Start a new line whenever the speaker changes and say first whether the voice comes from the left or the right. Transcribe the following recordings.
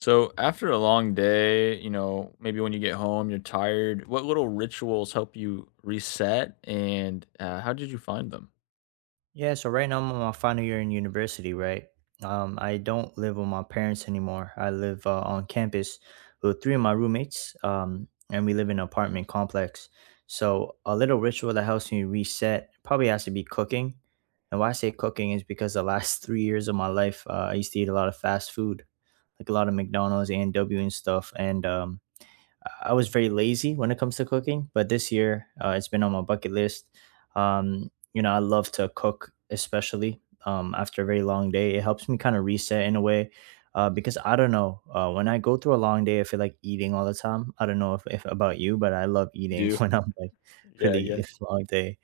left: So after a long day, you know, maybe when you get home, you're tired. What little rituals help you reset, and how did you find them?
right: Yeah, so right now I'm on my final year in university, right? I don't live with my parents anymore. I live on campus with three of my roommates, and we live in an apartment complex. So a little ritual that helps me reset probably has to be cooking. And why I say cooking is because the last 3 years of my life, I used to eat a lot of fast food, like a lot of McDonald's, A&W and W and stuff. And I was very lazy when it comes to cooking, but this year it's been on my bucket list. You know, I love to cook, especially after a very long day. It helps me kind of reset in a way because I don't know. When I go through a long day, I feel like eating all the time. I don't know if about you, but I love
left: Do
right: eating
left: you-
right: when I'm like
left: yeah,
right: really
left: yeah,
right: it's a long day.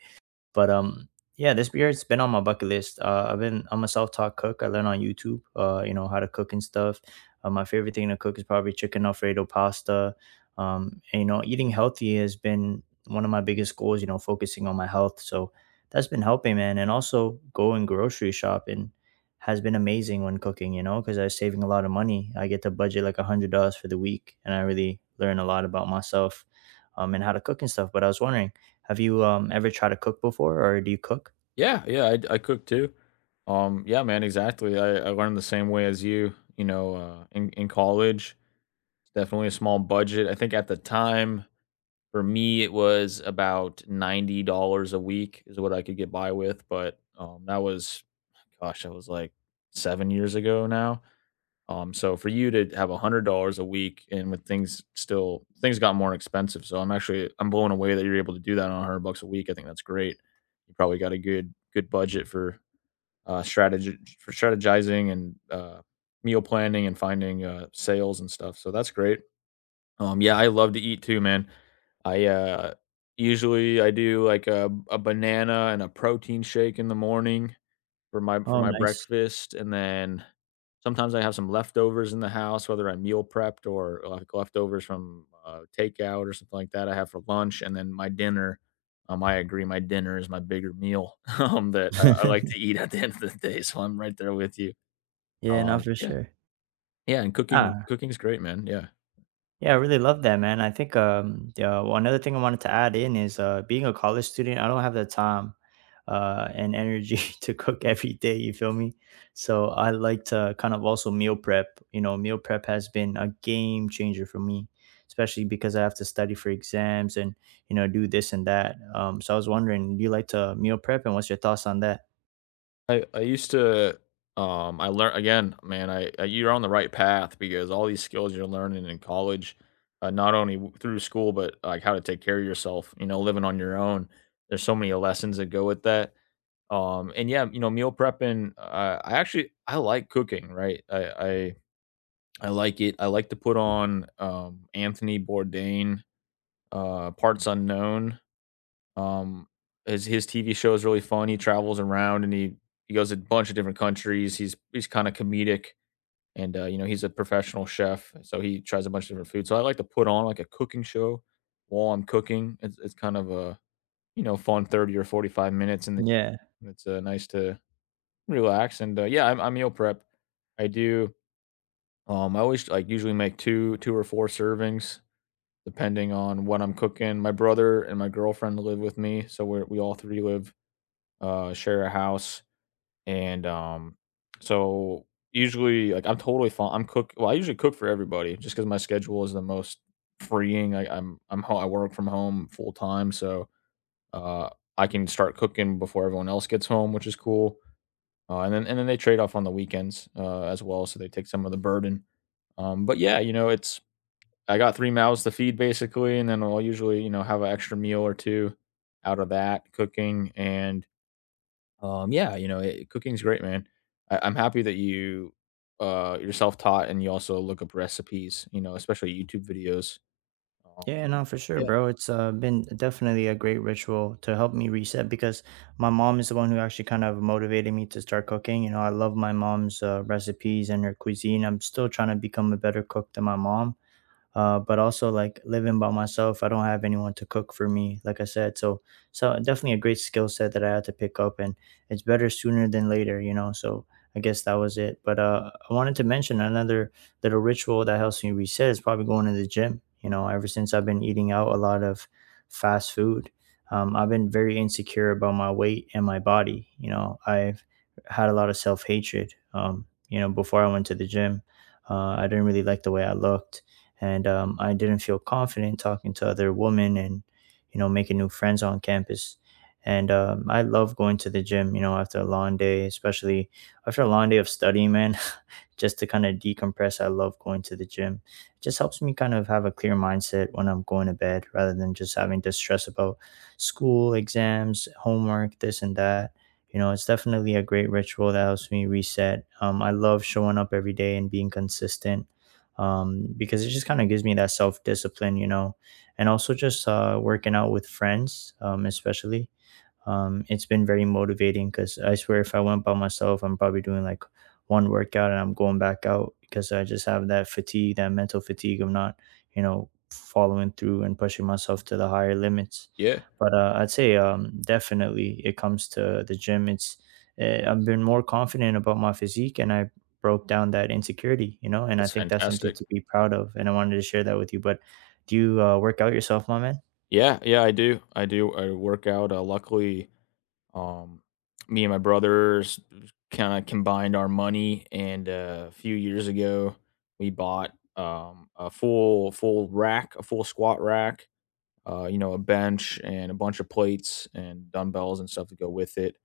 right: But yeah, this beer has been on my bucket list. I'm a self taught cook. I learned on YouTube. You know how to cook and stuff. My favorite thing to cook is probably chicken alfredo pasta. And, you know, eating healthy has been one of my biggest goals. You know, focusing on my health. So that's been helping, man. And also going grocery shopping has been amazing when cooking. You know, because I'm saving a lot of money. I get to budget like $100 for the week, and I really learn a lot about myself and how to cook and stuff. But I was wondering, have you, ever tried to cook before, or do you cook?
left: yeah, yeah. I cook too. Yeah, man, exactly. I learned the same way as you. You know, in college, definitely a small budget. I think at the time for me, it was about $90 a week is what I could get by with. But that was, gosh, that was like 7 years ago now. So for you to have $100 a week, and with things, still, things got more expensive, so I'm actually I'm blown away that you're able to do that on 100 bucks a week. I think that's great. You probably got a good budget for strategy, for strategizing and meal planning and finding sales and stuff. So that's great. Yeah, I love to eat too, man. I usually I do like a banana and a protein shake in the morning for my for
right: Oh,
left: my
right: nice.
left: breakfast, and then sometimes I have some leftovers in the house, whether I meal prepped or, like, leftovers from, takeout or something like that I have for lunch, and then my dinner, I agree, my dinner is my bigger meal, that I like to eat at the end of the day, so I'm right there with you.
right: Yeah, no,
left: Um,
right: for
left: yeah.
right: sure.
left: Yeah, and cooking
right: Ah,
left: cooking's great, man, yeah.
right: yeah, I really love that, man. I think, yeah, well, another thing I wanted to add in is, being a college student, I don't have the time, and energy to cook every day, you feel me? So I like to kind of also meal prep. You know, meal prep has been a game changer for me, especially because I have to study for exams and, you know, do this and that. So I was wondering, do you like to meal prep, and what's your thoughts on that?
left: I used to I learned again, man, I you're on the right path because all these skills you're learning in college, not only through school but like how to take care of yourself, you know, living on your own. There's so many lessons that go with that. And yeah, you know, meal prepping, I actually I like cooking, right? I like it. I like to put on Anthony Bourdain, Parts Unknown. Um, his his TV show is really fun. He travels around, and he goes to a bunch of different countries. He's kinda comedic, and, you know, he's a professional chef, so he tries a bunch of different food. So I like to put on, like, a cooking show while I'm cooking. It's kind of a, you know, fun 30 or 45 minutes, and
right: Yeah.
left: it's, nice to relax, and, yeah, I meal prep. I do, I always, like, usually make 2 or 4 servings depending on what I'm cooking. My brother and my girlfriend live with me, so we all 3 live, share a house, and, so usually, like, I'm totally fine I'm cook well, I usually cook for everybody just because my schedule is the most freeing. I I'm ho I work from home full time, so, uh, I can start cooking before everyone else gets home, which is cool, and then they trade off on the weekends, as well, so they take some of the burden, but yeah, you know, it's, I got 3 mouths to feed basically, and then I'll usually, you know, have an extra meal or 2 out of that cooking, and yeah, you know, cooking's great, man. I'm happy that you're self-taught and you also look up recipes, you know, especially YouTube videos. Uh,
right: Yeah, no, for sure,
left: yeah,
right: bro. It's been definitely a great ritual to help me reset because my mom is the one who actually kind of motivated me to start cooking. You know, I love my mom's recipes and her cuisine. I'm still trying to become a better cook than my mom but also like living by myself, I don't have anyone to cook for me, like I said. So, so definitely a great skill set that I had to pick up, and it's better sooner than later, you know. So I guess that was it. But I wanted to mention another little ritual that helps me reset is probably going to the gym. You know, ever since I've been eating out a lot of fast food, I've been very insecure about my weight and my body. You know, I've had a lot of self hatred. You know, before I went to the gym, I didn't really like the way I looked and I didn't feel confident talking to other women and you know making new friends on campus. And I love going to the gym, you know, after a long day, especially after a long day of studying, man, just to kind of decompress. I love going to the gym. It just helps me kind of have a clear mindset when I'm going to bed rather than just having to stress about school, exams, homework, this and that. You know, it's definitely a great ritual that helps me reset. I love showing up every day and being consistent because it just kind of gives me that self discipline, you know, and also just working out with friends, especially it's been very motivating because I swear if I went by myself, I'm probably doing like one workout and I'm going back out because I just have that fatigue, that mental fatigue of not, you know, following through and pushing myself to the higher limits.
left: yeah,
right: But I'd say definitely it comes to the gym. It's I've been more confident about my physique and I broke down that insecurity, you know, and I
left: that's
right: think that's something
left: fantastic.
right: to be proud of. And I wanted to share that with you. But do you work out yourself, my man?
left: Yeah, yeah, I do. I do. I work out. Luckily, um, me and my brothers kind of combined our money, and a few years ago, we bought a full rack, a full squat rack. You know, a bench and a bunch of plates and dumbbells and stuff to go with it.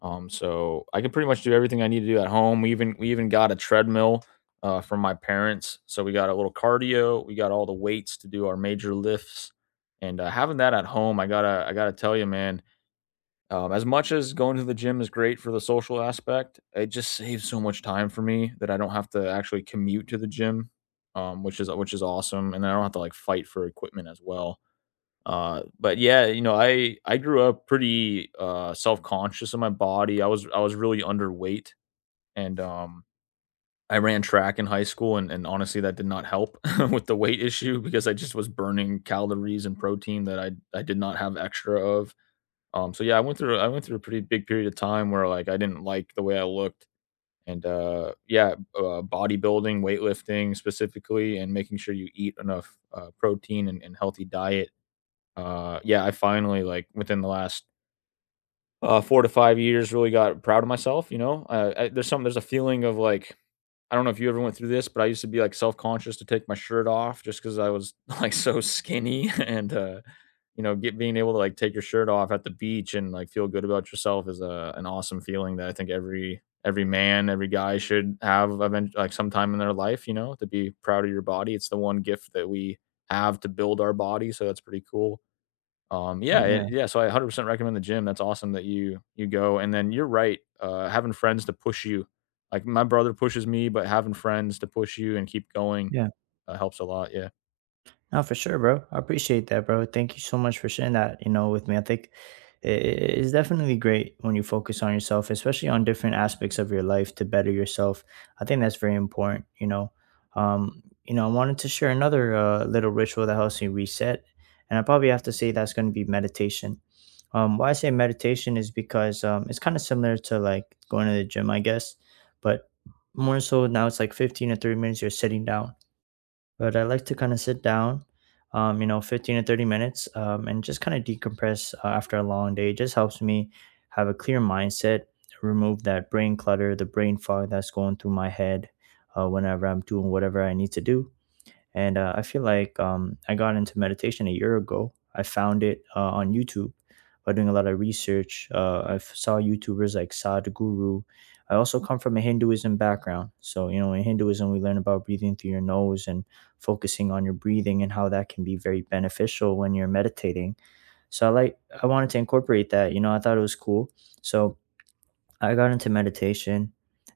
left: So I can pretty much do everything I need to do at home. We even got a treadmill, from my parents, so we got a little cardio. We got all the weights to do our major lifts, and having that at home, I gotta tell you, man. As much as going to the gym is great for the social aspect, it just saves so much time for me that I don't have to actually commute to the gym, which is awesome, and I don't have to like fight for equipment as well. But yeah, you know, I grew up pretty self-conscious of my body. I was really underweight, and I ran track in high school, and honestly that did not help with the weight issue because I just was burning calories and protein that I did not have extra of. So yeah, I went through a pretty big period of time where like I didn't like the way I looked, and yeah, bodybuilding, weightlifting specifically, and making sure you eat enough protein and healthy diet, yeah, I finally, like, within the last, 4 to 5 years really got proud of myself, you know? I there's some there's a feeling of, like, I don't know if you ever went through this, but I used to be, like, self-conscious to take my shirt off just because I was, like, so skinny and, you know, get being able to, like, take your shirt off at the beach and, like, feel good about yourself is a, an awesome feeling that I think every man, every guy should have event like, sometime in their life, you know, to be proud of your body. It's the one gift that we have, to build our body, so that's pretty cool. Um, yeah, it,
right: Yeah.
left: yeah. So I 100% recommend the gym. That's awesome that you go. And then you're right. Having friends to push you, like my brother pushes me, but having friends to push you and keep going,
right: Yeah.
left: helps a lot. Yeah,
right: No, for sure, bro. I appreciate that, bro. Thank you so much for sharing that, you know, with me. I think it's definitely great when you focus on yourself, especially on different aspects of your life to better yourself. I think that's very important, you know. You know, I wanted to share another little ritual that helps me reset, and I probably have to say that's going to be meditation. Why I say meditation is because it's kind of similar to like going to the gym, I guess, but more so now it's like 15 to 30 minutes you're sitting down but I like to kind of sit down, you know, 15 to 30 minutes and just kind of decompress after a long day. It just helps me have a clear mindset, remove that brain clutter, the brain fog that's going through my head whenever I'm doing whatever I need to do. And I feel like I got into meditation a year ago. I found it on YouTube by doing a lot of research. I saw YouTubers like Sadhguru. I also come from a Hinduism background. So, you know, in Hinduism, we learn about breathing through your nose and focusing on your breathing and how that can be very beneficial when you're meditating. So I wanted to incorporate that. You know, I thought it was cool. So I got into meditation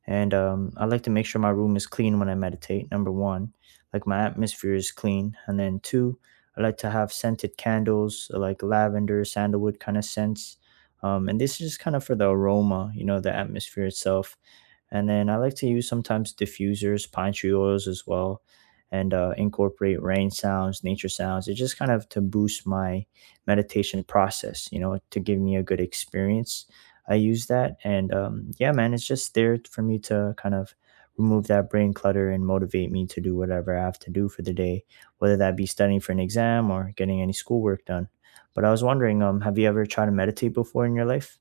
right: and I like to make sure my room is clean when I meditate. Number one, like my atmosphere is clean. And then two, I like to have scented candles like lavender, sandalwood kind of scents. And this is just kind of for the aroma, you know, the atmosphere itself. And then I like to use sometimes diffusers, pine tree oils as well, and incorporate rain sounds, nature sounds. It just kind of to boost my meditation process, you know, to give me a good experience. I use that. And yeah, man, it's just there for me to kind of remove that brain clutter and motivate me to do whatever I have to do for the day, whether that be studying for an exam or getting any schoolwork done. But I was wondering, have you ever tried to meditate before in your life?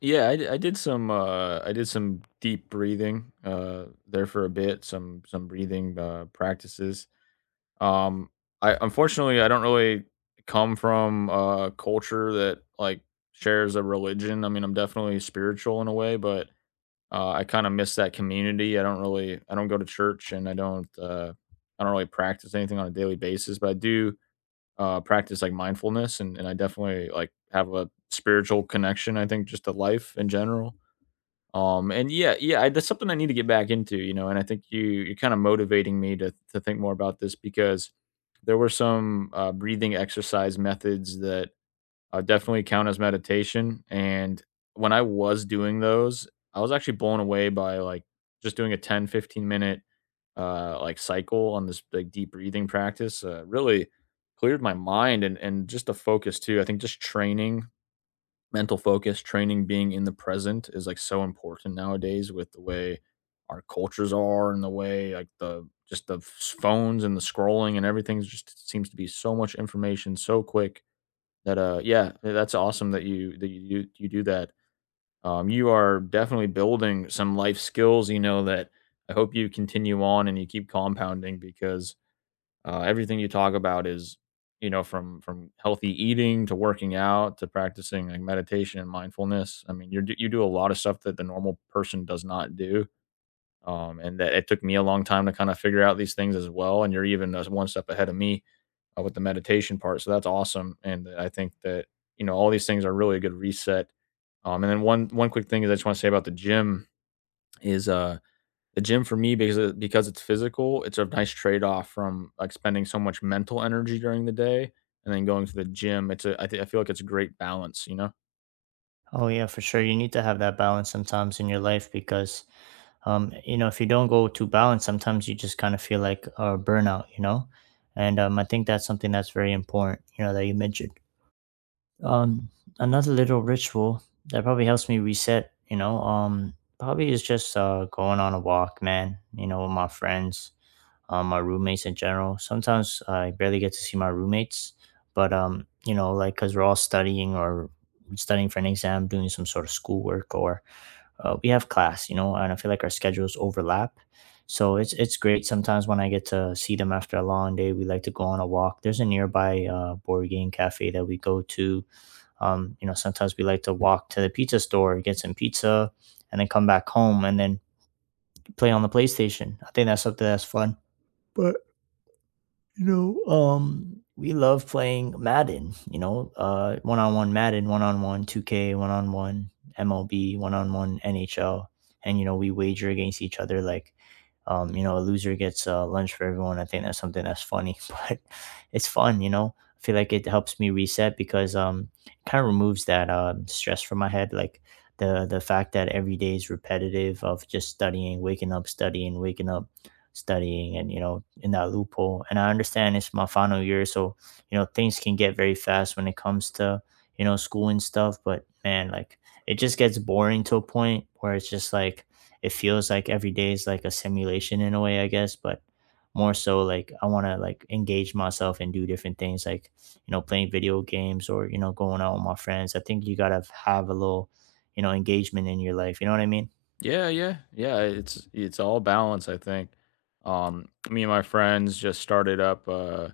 left: yeah. I did some deep breathing, there for a bit. Some breathing, practices. Um, I unfortunately I don't really come from a culture that like shares a religion. I mean, I'm definitely spiritual in a way, but I kinda miss that community. I don't go to church, and I don't really practice anything on a daily basis, but I do, practice, like, mindfulness, and I definitely, like, have a spiritual connection, I think, just to life in general. And yeah, yeah, that's something I need to get back into, you know, and I think you're kinda motivating me to think more about this because there were some, breathing exercise methods that definitely count as meditation. And when I was doing those, I was actually blown away by like just doing a 10, 15-minute, like cycle on this like deep breathing practice. Really cleared my mind and just the focus too. I think just training mental focus, training being in the present is like so important nowadays with the way our cultures are and the way the phones and the scrolling and everything just seems to be so much information so quick that, yeah, that's awesome that you do that. You are definitely building some life skills, you know, that I hope you continue on and you keep compounding because, everything you talk about is, you know, from healthy eating to working out to practicing like meditation and mindfulness. I mean, you do a lot of stuff that the normal person does not do, and that it took me a long time to kind of figure out these things as well. And you're even, one step ahead of me, with the meditation part. So that's awesome, and I think that, you know, all these things are really a good reset. And then one quick thing is I just want to say about the gym is the gym for me, because because it's physical, it's a nice trade off from like spending so much mental energy during the day and then going to the gym. It's a I, th- I feel like it's a great balance, you know.
right: Oh yeah, for sure. You need to have that balance sometimes in your life because, you know, if you don't go too balanced, sometimes you just kind of feel like a burnout, you know. And I think that's something that's very important, you know, that you mentioned. Um, Another little ritual that probably helps me reset, you know, probably is just going on a walk, man. You know, with my friends my roommates in general. Sometimes I barely get to see my roommates, but you know, like because we're all studying or studying for an exam, doing some sort of schoolwork, or we have class, you know, and I feel like our schedules overlap. So it's great sometimes when I get to see them after a long day. We like to go on a walk. There's a nearby board game cafe that we go to. You know, sometimes we like to walk to the pizza store, get some pizza, and then come back home and then play on the PlayStation. I think that's something that's fun. But you know, we love playing Madden, you know, one-on-one Madden, one-on-one 2K, one-on-one MLB, one-on-one NHL, and you know, we wager against each other like you know, a loser gets lunch for everyone. I think that's something that's funny, but it's fun, you know. I feel like it helps me reset because it kind of removes that stress from my head, like the fact that every day is repetitive of just studying, waking up, studying, waking up, studying, and you know, in that loophole. And I understand it's my final year, so you know, things can get very fast when it comes to, you know, school and stuff. But man, like it just gets boring to a point where it's just like it feels like every day is like a simulation in a way, I guess. But more so, like I want to like engage myself and do different things, like you know, playing video games or you know, going out with my friends. I think you gotta have a little, you know, engagement in your life, you know what I mean?
left: Yeah, yeah, yeah. It's all balance, I think. Me and my friends just started up,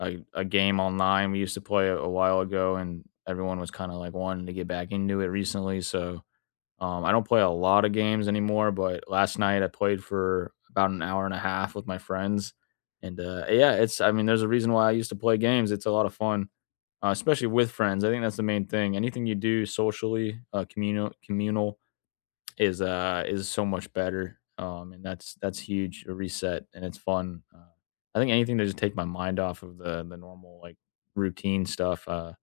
left: a game online we used to play a while ago, and everyone was kind of like wanting to get back into it recently. So I don't play a lot of games anymore, but last night I played for about an hour and a half with my friends, and yeah, it's. I mean, there's a reason why I used to play games. It's a lot of fun, especially with friends. I think that's the main thing. Anything you do socially, communal, is so much better. And that's huge, a reset, and it's fun. I think anything to just take my mind off of the normal like routine stuff. Uh,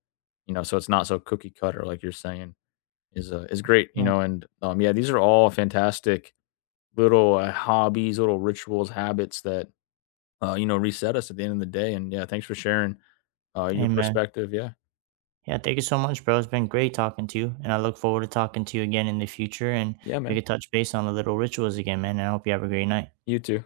left: you know, so it's not so cookie cutter like you're saying is, is great. You
right: Mm.
left: know, and yeah, these are all fantastic little, hobbies, little rituals, habits that, you know, reset us at the end of the day. And yeah, thanks for sharing your
right: Amen.
left: perspective. Yeah,
right: Yeah, thank you so much, bro. It's been great talking to you, and I look forward to talking to you again in the future, and
left: yeah,
right: we
left: man.
right: could touch base on the little rituals again, man. And I hope you have a great night.
left: You too.